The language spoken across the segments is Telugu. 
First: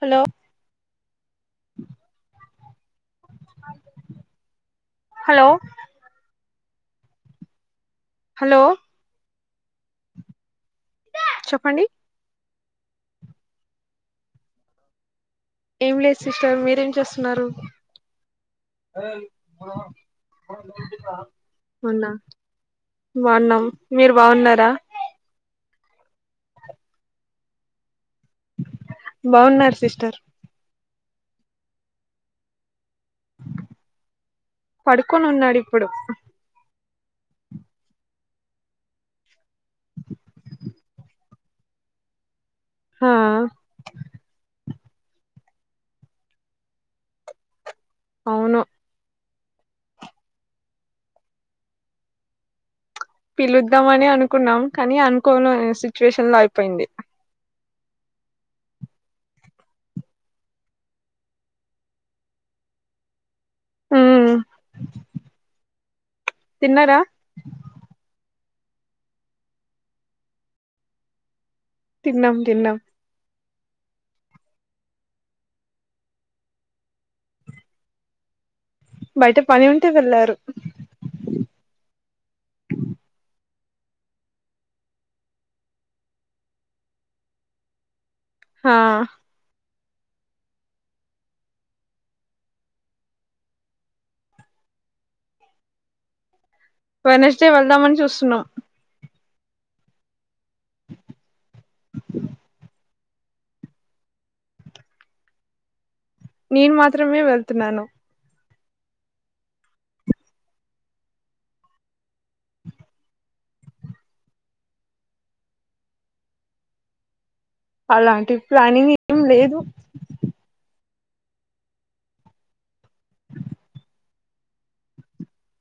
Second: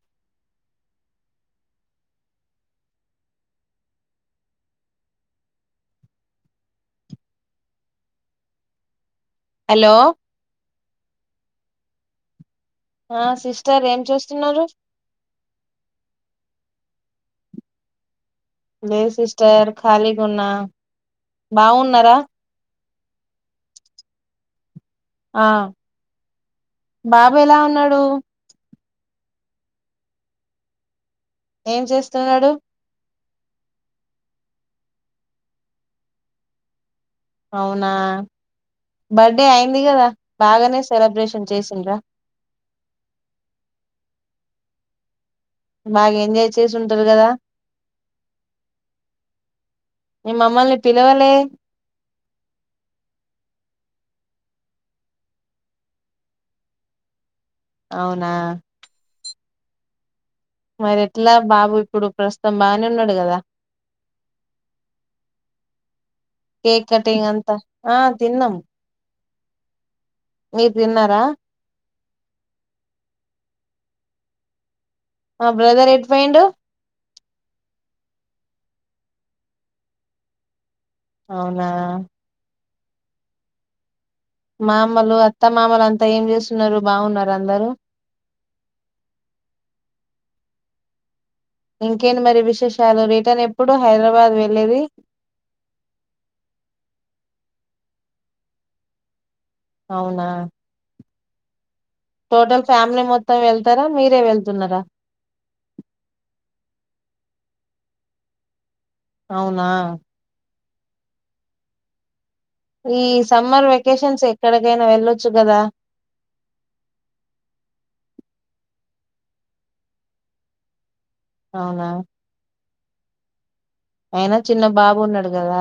హలో హలో హలో హలో చెప్పండి ఆ సిస్టర్ ఏం చేస్తున్నారు ఏం లేదు సిస్టర్ మీరేం చేస్తున్నారు లేదు సిస్టర్ ఖాళీగా ఉన్నా అవునా బాగున్నారా బాగున్నాం మీరు బాగున్నారా ఆ బాబు ఎలా ఉన్నాడు బాగున్నారు సిస్టర్ ఏం చేస్తున్నాడు పడుకొని ఉన్నాడు ఇప్పుడు అవునా బర్త్డే అయింది కదా బాగానే సెలబ్రేషన్ చేసిండ్రా హా బాగా ఎంజాయ్ చేసింటారు కదా అవును మీరు మమ్మల్ని పిలవలే పిలుద్దామని అనుకున్నాం కానీ అనుకోని సిచ్యువేషన్ లో అయిపోయింది అవునా మరి ఎట్లా బాబు ఇప్పుడు ప్రస్తుతం బాగానే ఉన్నాడు కదా ఉమ్ కేక్ తిన్నారా కటింగ్ అంతా ఆ తిన్నాం మీరు తిన్నారా తిన్నం తిన్నం ఆ బ్రదర్ ఎటు పోయిండు బయట పని ఉంటే వెళ్ళారు అవునా మామలు అత్త మామలు అంతా ఏం చేస్తున్నారు బాగున్నారా అందరూ హా ఇంకేంటి మరి విశేషాలు రిటర్న్ ఎప్పుడు హైదరాబాద్ వెళ్ళేది వెడ్నెస్డే వెళ్దామని చూస్తున్నాం అవునా టోటల్ ఫ్యామిలీ మొత్తం వెళ్తారా మీరే వెళ్తున్నారా నేను మాత్రమే వెళ్తున్నాను అవునా ఈ సమ్మర్ వెకేషన్స్ ఎక్కడికైనా వెళ్ళొచ్చు కదా అలాంటి ప్లానింగ్ ఏం లేదు అవునా అయినా చిన్న బాబు ఉన్నాడు కదా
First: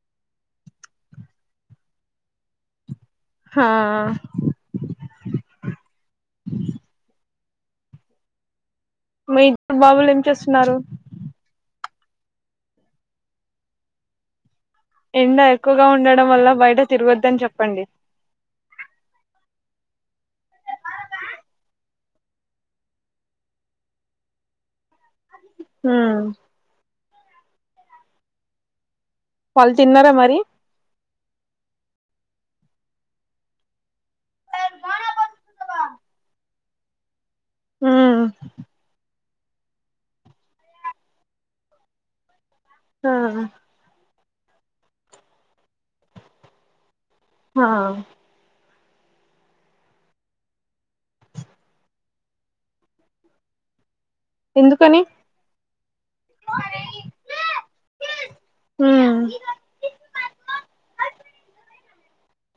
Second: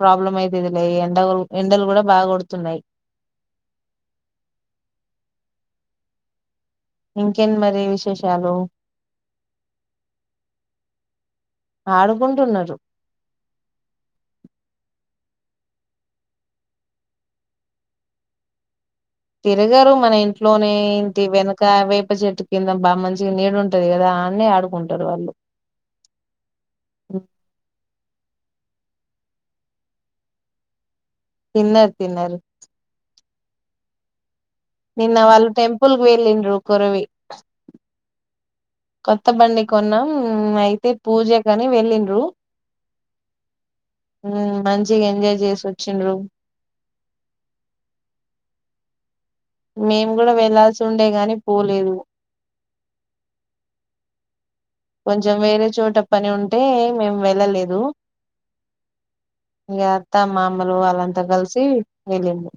ప్రాబ్లం అయితుది లే ఎండ ఎండలు కూడా బాగా కొడుతున్నాయి హా ఇంకెన్ మరి విశేషాలు మీ ఇద్దరు బాబులు ఏం చేస్తున్నారు ఆడుకుంటున్నారు ఎండ ఎక్కువగా ఉండడం వల్ల బయట తిరగద్దని చెప్పండి తిరగారు మన ఇంట్లోనే ఇంటి వెనక వేప చెట్టు కింద బాగా మంచిగా నీడుంటది కదా అన్నే ఆడుకుంటారు వాళ్ళు హమ్ [unintelligible] వాళ్ళు తిన్నారా మరి తిన్నారు తిన్నారు నిన్న వాళ్ళు టెంపుల్ వెళ్ళిండ్రు కొరవి హమ్ కొత్త బండి కొన్నాం అయితే పూజ కాని వెళ్ళిండ్రు ఆహ్ హమ్ మంచిగా ఎంజాయ్ చేసి వచ్చిండ్రు హా మేము కూడా వెళ్లాల్సి ఉండేగాని పోలేదు ఎందుకని కొంచెం వేరే చోట పని ఉంటే మేము వెళ్ళలేదు హ్మ్ ఇంక అత్త మామలు వాళ్ళంతా కలిసి వెలిండ్రు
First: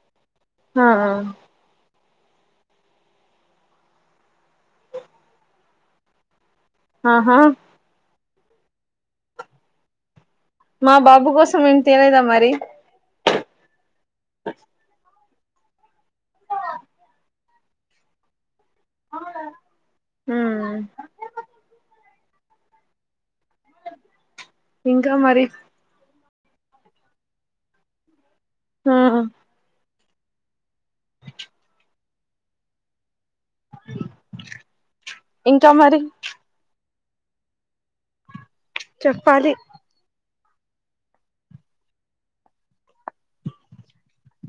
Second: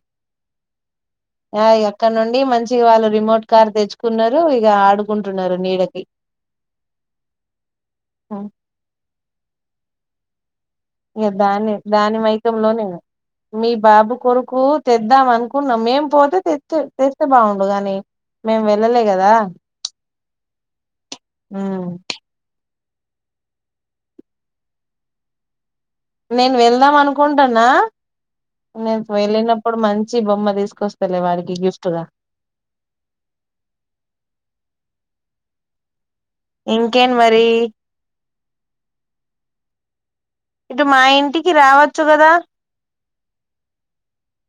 ఆహ్ అక్కడ నుండి మంచిగా వాళ్ళు రిమోట్ కార్ తెచ్చుకున్నారు ఇక ఆడుకుంటున్నారు నీడకి ఆహా ఆహ్ మా బాబు కోసం ఏం దాని తలేదా మరి మైకంలోనే మీ బాబు కొరకు తేదం అను అనుకున్నాం మేం పోతే తెతే తెస్తే బాగుడుగాని మేము వెళ్ళలే కదా హ్మ్ ఇంకా మరి నేను వెళ్దాం అనుకుంటాన్నా ఆ నెన్ వెళ్ళినపుడు మన్ మంచి బొమ్మ తీసుకొస్తలే వాడికి గిఫ్ట్గా ఇంకా మరి ఇంకేం మరి చెప్పాలి ఇటు మా ఇంటికి రావచ్చు కదా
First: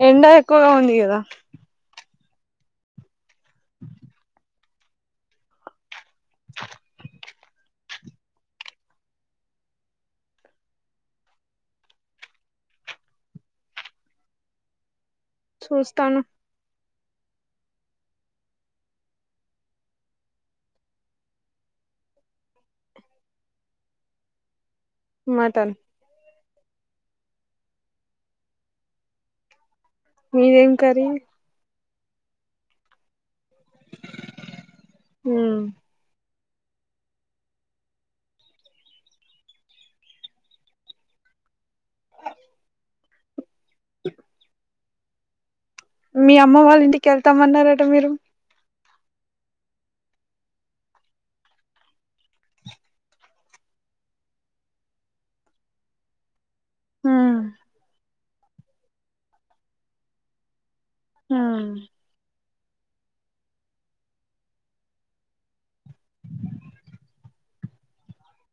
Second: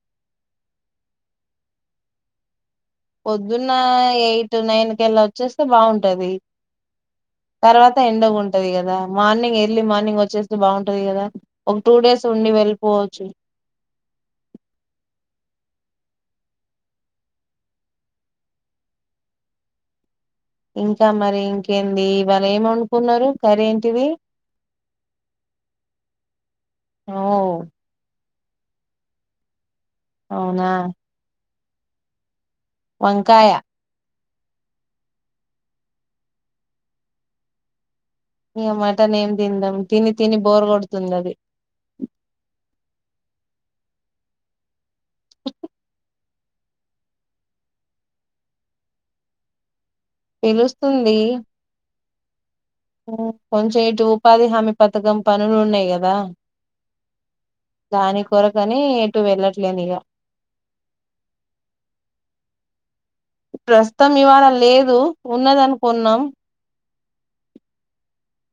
ఎండా ఎక్కువగా ఉంది కదా పొద్దున్నా ఎయిట్ టునైన్ కెల్లా వచ్చేస్తే బాగుం ఉంటది తర్వాత త ఎండగుంటది కదా మార్నింగ్ ఎర్లీ మార్నింగ్ వచ్చేస్తే బాగుంటది. కదా ఒక టూ డేస్ ఉండి. వెళ్ళిపోవచ్చు. చూస్తాను. ఇంకా మరి ఇంకేంది. ఇవాళ ఎం ఒండుకున్నరు కరెంటిది. మటన్ వావ్ అవునా మీదేం కర్రి వంకాయ హ్మ్ ఇగ మటన్ ఏం తిందాం. తిని తిని బోర్ కొడుతున్నాది. మీ అమ్మ వాళ్ళ ఇంటికి యేళ్తమన్నరట మీరు పిలుస్తుంది. కొంచెం ఇటు ఉపాధి హామీ పథకం పనులు ఉన్నాయి. కదా ఆ దాని కొరకాని ఎటు వెళ్ళట్లేనిగా ఆ ప్రస్తుతం ఇవాళ లేదు ఉన్నదనుకున్నాం.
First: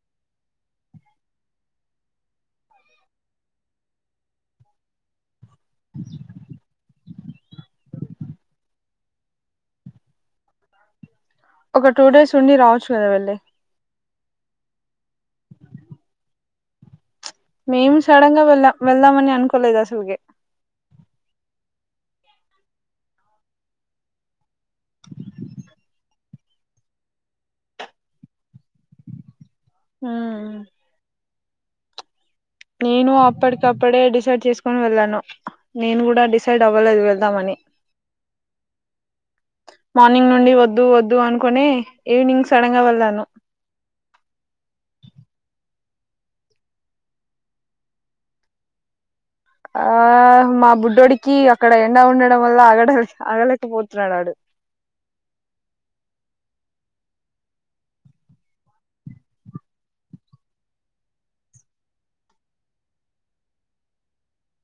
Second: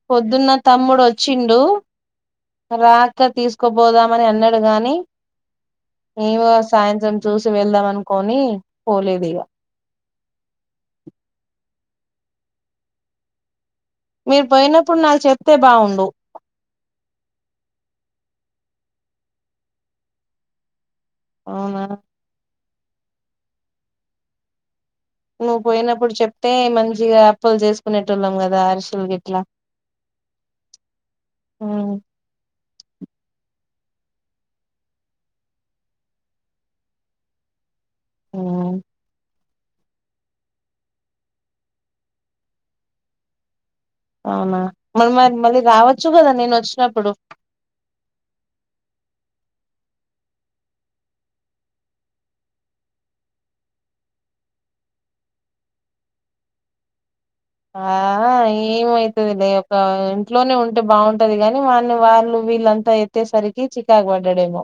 పొద్దున్న తమ్ముడు వచ్చిండు. రా అక్క తీసుకొబోదామని అన్నడు గాని ఇవో సాయంత్రం చూసి వెళ్దాం. అనుకోని పోలేదు ఇగ ఒక టూ డేస్ ఉండి రావచ్చు. కదా వెళ్ళి మీరు పోయినప్పుడు నాకు చెప్తే బావుండు. మేము సడన్ గా వెళ్ళామ్. వెళ్దామని అనుకోలేదు అసల్కే అవునా నువ్ పోయినప్పుడు చెప్తే మంచిగా అప్పలు చేసుకునేటోళ్లం కదా అరిశలు గిట్లా ఆ ఆ నేను అప్పటికప్పుడే డిసైడ్ చేసుకొని వెళ్ళాను. నేను కూడా డిసైడ్ అవ్వలేదు. వెళ్దామని ఆ మార్నింగ్ నుండి వద్దు వద్దు అనుకుని ఈవినింగ్ సడన్గా వెళ్ళాను. అవునా మరి మరి మళ్ళీ రావచ్చు. కదా నేను వచ్చినప్పుడు ఆ మా బుడ్డోడికి అక్కడ ఎండ ఉండడం వల్ల ఆగడం ఆగలేకపోతున్నాడాడు. ఆ ఏమైతదిలే ఒక ఇంట్లోనే ఉంటే బాగుంటది. కాని వాని వాళ్ళు, వీళ్ళంతా ఎత్తేసరికి చికాకు పడ్డాడేమో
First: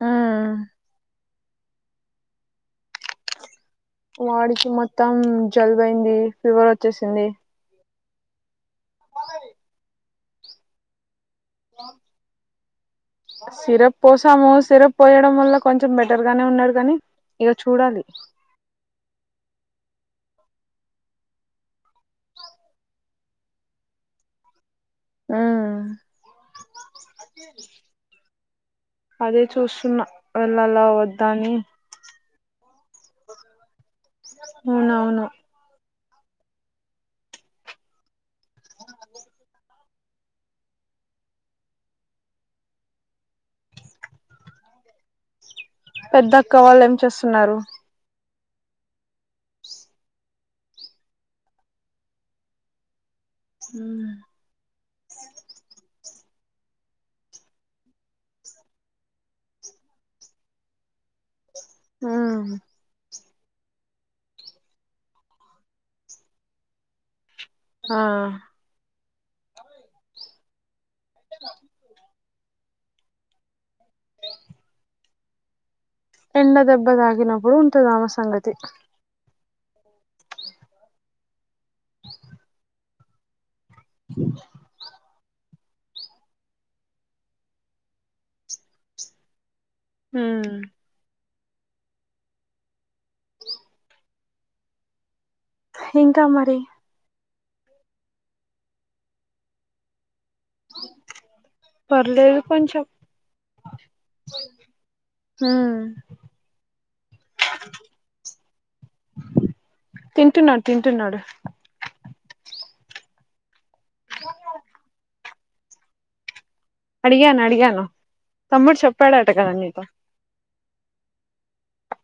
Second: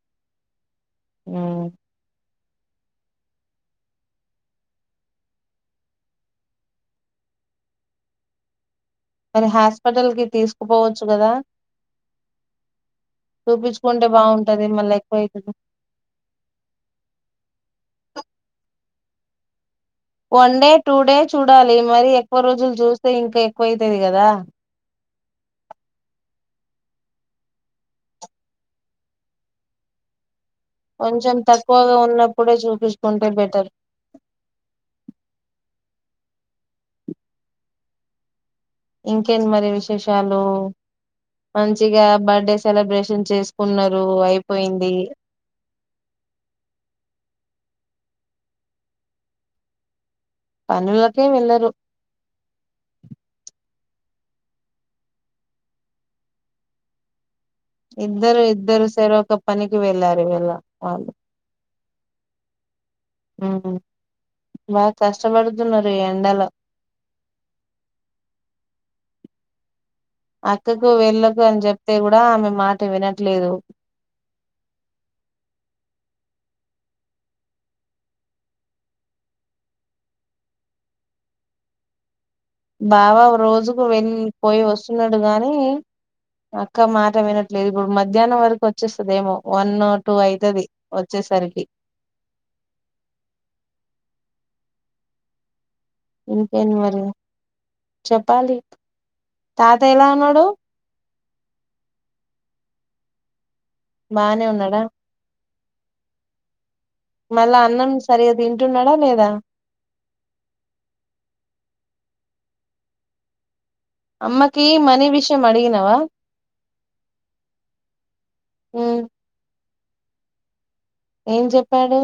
ఆ అవును వాడికి మొత్తం జలుబయింది ఫీవర్ వచ్చేసింది. మరి హాస్పిటల్ కి తీసుకుపోవచ్చు. కదా హలో సిరప్ చూపించుకుంటే పోసాము. బాగుంటది మళ్ళీ సిరప్ ఎక్కువ పోయడం అయితది వల్ల కొంచెం బెటర్ గానే ఉన్నాడు, కాని ఇగ చూడాలి. వన్ డే టూ డే చూడాలి. మరీ ఎక్కువ రోజులు చూస్తే ఇంకా ఎక్కువైతది. కదా ఆ అదే చూస్తున్నా వెళ్ళాలా వద్దా కొంచెం అని తక్కువగా ఉన్నప్పుడే చూపించుకుంటే బెటర్. అవునవును ఇంకేంటి మరి విశేషాలు మంచిగా బర్త్డే సెలబ్రేషన్ చేసుకున్నరు అయిపోయింది. పెద్ద అక్క వాళ్ళు ఏం చేస్తున్నారు పనిలోకే వెళ్ళరు హ్మ్ ఇద్దరు ఇద్దరు సెరొక పనికి వెళ్ళారు. ఈ వళ్ళ వాళ్ళు హ్మ్ హ్మ్ బా కష్టపడుతున్నారు ఈ ఎండలో ఆ అ కు వెళ్ళకు అని చెప్తే కూ మె మీ మాట వినట్లేదు ఎండ దెబ్బ తాకినప్పుడు ఉంటంది ఆమె సంగతి. దా ఒక రోజు వెళ్ పోయి వస్తున్నారు డు గాని అక్క మాట వినట్లేదు ఇప్పుడు మధ్యాహ్నం వరకు వచ్చేస్తద ఏమో వన్ టూ అయితది వచ్చేసరికి ఇంకేంటి మరి చెప్పాలి తాత ఎలా ఉన్నాడ్ పర్లేదు కొంచెం బానే ఉన్నాడా హ్మ్ మళ్ళా అన్నం సరిగా తింటున్నాడా లేదా తింటున్నాడు తింటున్నాడు అమ్మకి మనీ విష్ [unintelligible] అడిగినవా అడిగాను అడిగాను తమ్ముడు ఉమ్, చెప్పాడట కదా నీతో ఏం చెప్పాడు.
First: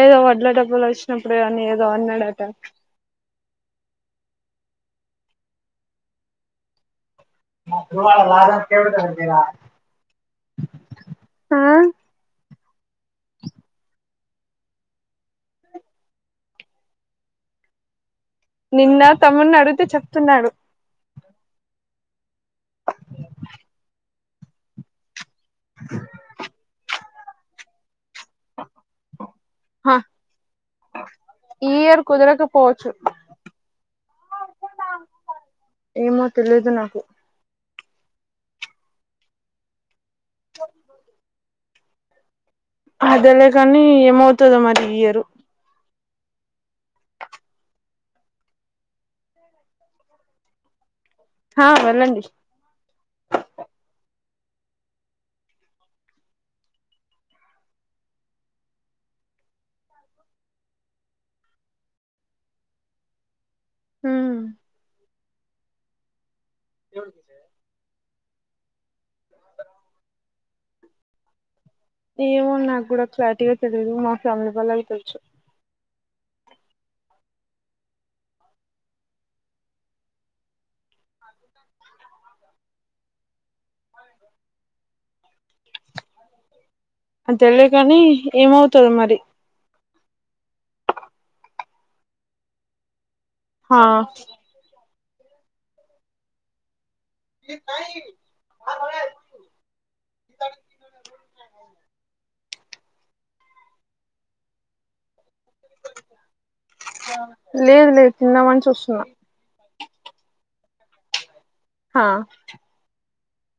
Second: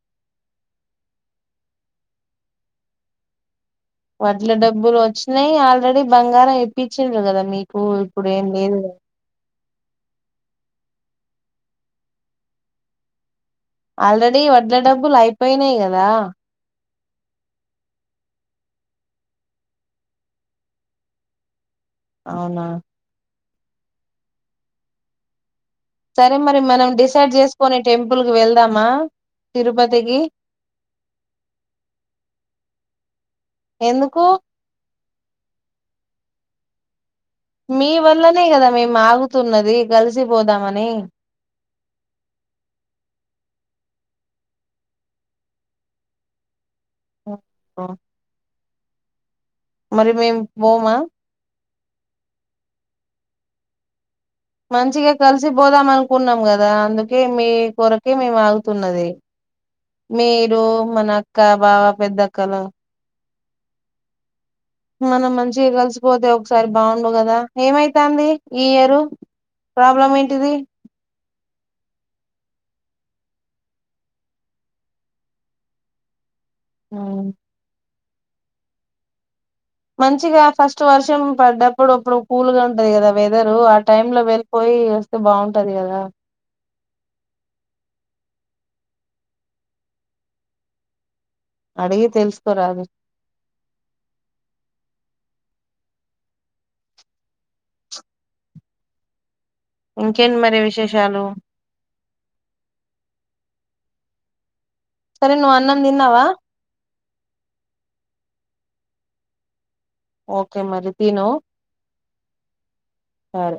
ఏదో వడ్ల డబ్బులు వచ్చినప్పుడు అని ఏదో అన్నాడట. వడ్ల డబ్బులు వచ్చినాయి ఆల్రెడీ బంగారం ఇప్పించ ఇచ్చిండు కదా మీకు ఇప్పుడు ఏం లేదు ఆ ఆల్రెడీ వడ్ల డబ్బులు అయిపోయినాయి కదా. నిన్న తమ్మున్ని అడిగితే చెప్తున్నాడు. అవునా సరే మరి మనం డిస్ స్కస్ చేసుకోని టెంపుల్ కి వెళ్దామా హ తిరుపతికి ఈ ఇయర్ కుదరకపోవచ్చు ఎందుకు ఏమో తెలిదు నాకు మీ వల్లనే కదా మేము ఆగుతున్నది కలిసిపోదామని అదేలే కాని ఏమవుతదో మరి ఈ ఇయరు ఓ మరి మేం పోమా హా వెళ్ళండి మంచిగా కలిసి పోదాం అనుకున్నాం కదా అందుకే మీ కొరకే మేము ఆగుతున్నది మీరు మన అక్క బావ పెద్దక్కలు హమ్ మనం మంచిగా కలిసి పోతే ఒకసారి బాగుండవు కదా ఏమైతంది ఈ ఇయరు ప్రాబ్లం ఏంటిది ఏమో నాకు కూడా క్లారిటీగా తెలిదు మా ఫ్యామిలీ వాళ్ళకి తెలుసు ఆమ్ మంచిగా ఫస్ట్ వర్షం పడ్డప్పుడు అప్పుడు కూల్ గా ఉంటది కదా వెదరు ఆ టైం లో వెళ్ళిపోయి వస్తే బాగుంటది కదా అని తెలి కాని ఏమవుతదో మరి అడిగి తెలుసుకోరాదు హా ఇ ఇంకేంటి మరి విశేషాలు సరే నువ్ అన్నం దిన్నావా లేదు లేదు తిన్నామని చూస్తున్నా ఓకే మరి తిను హా సరే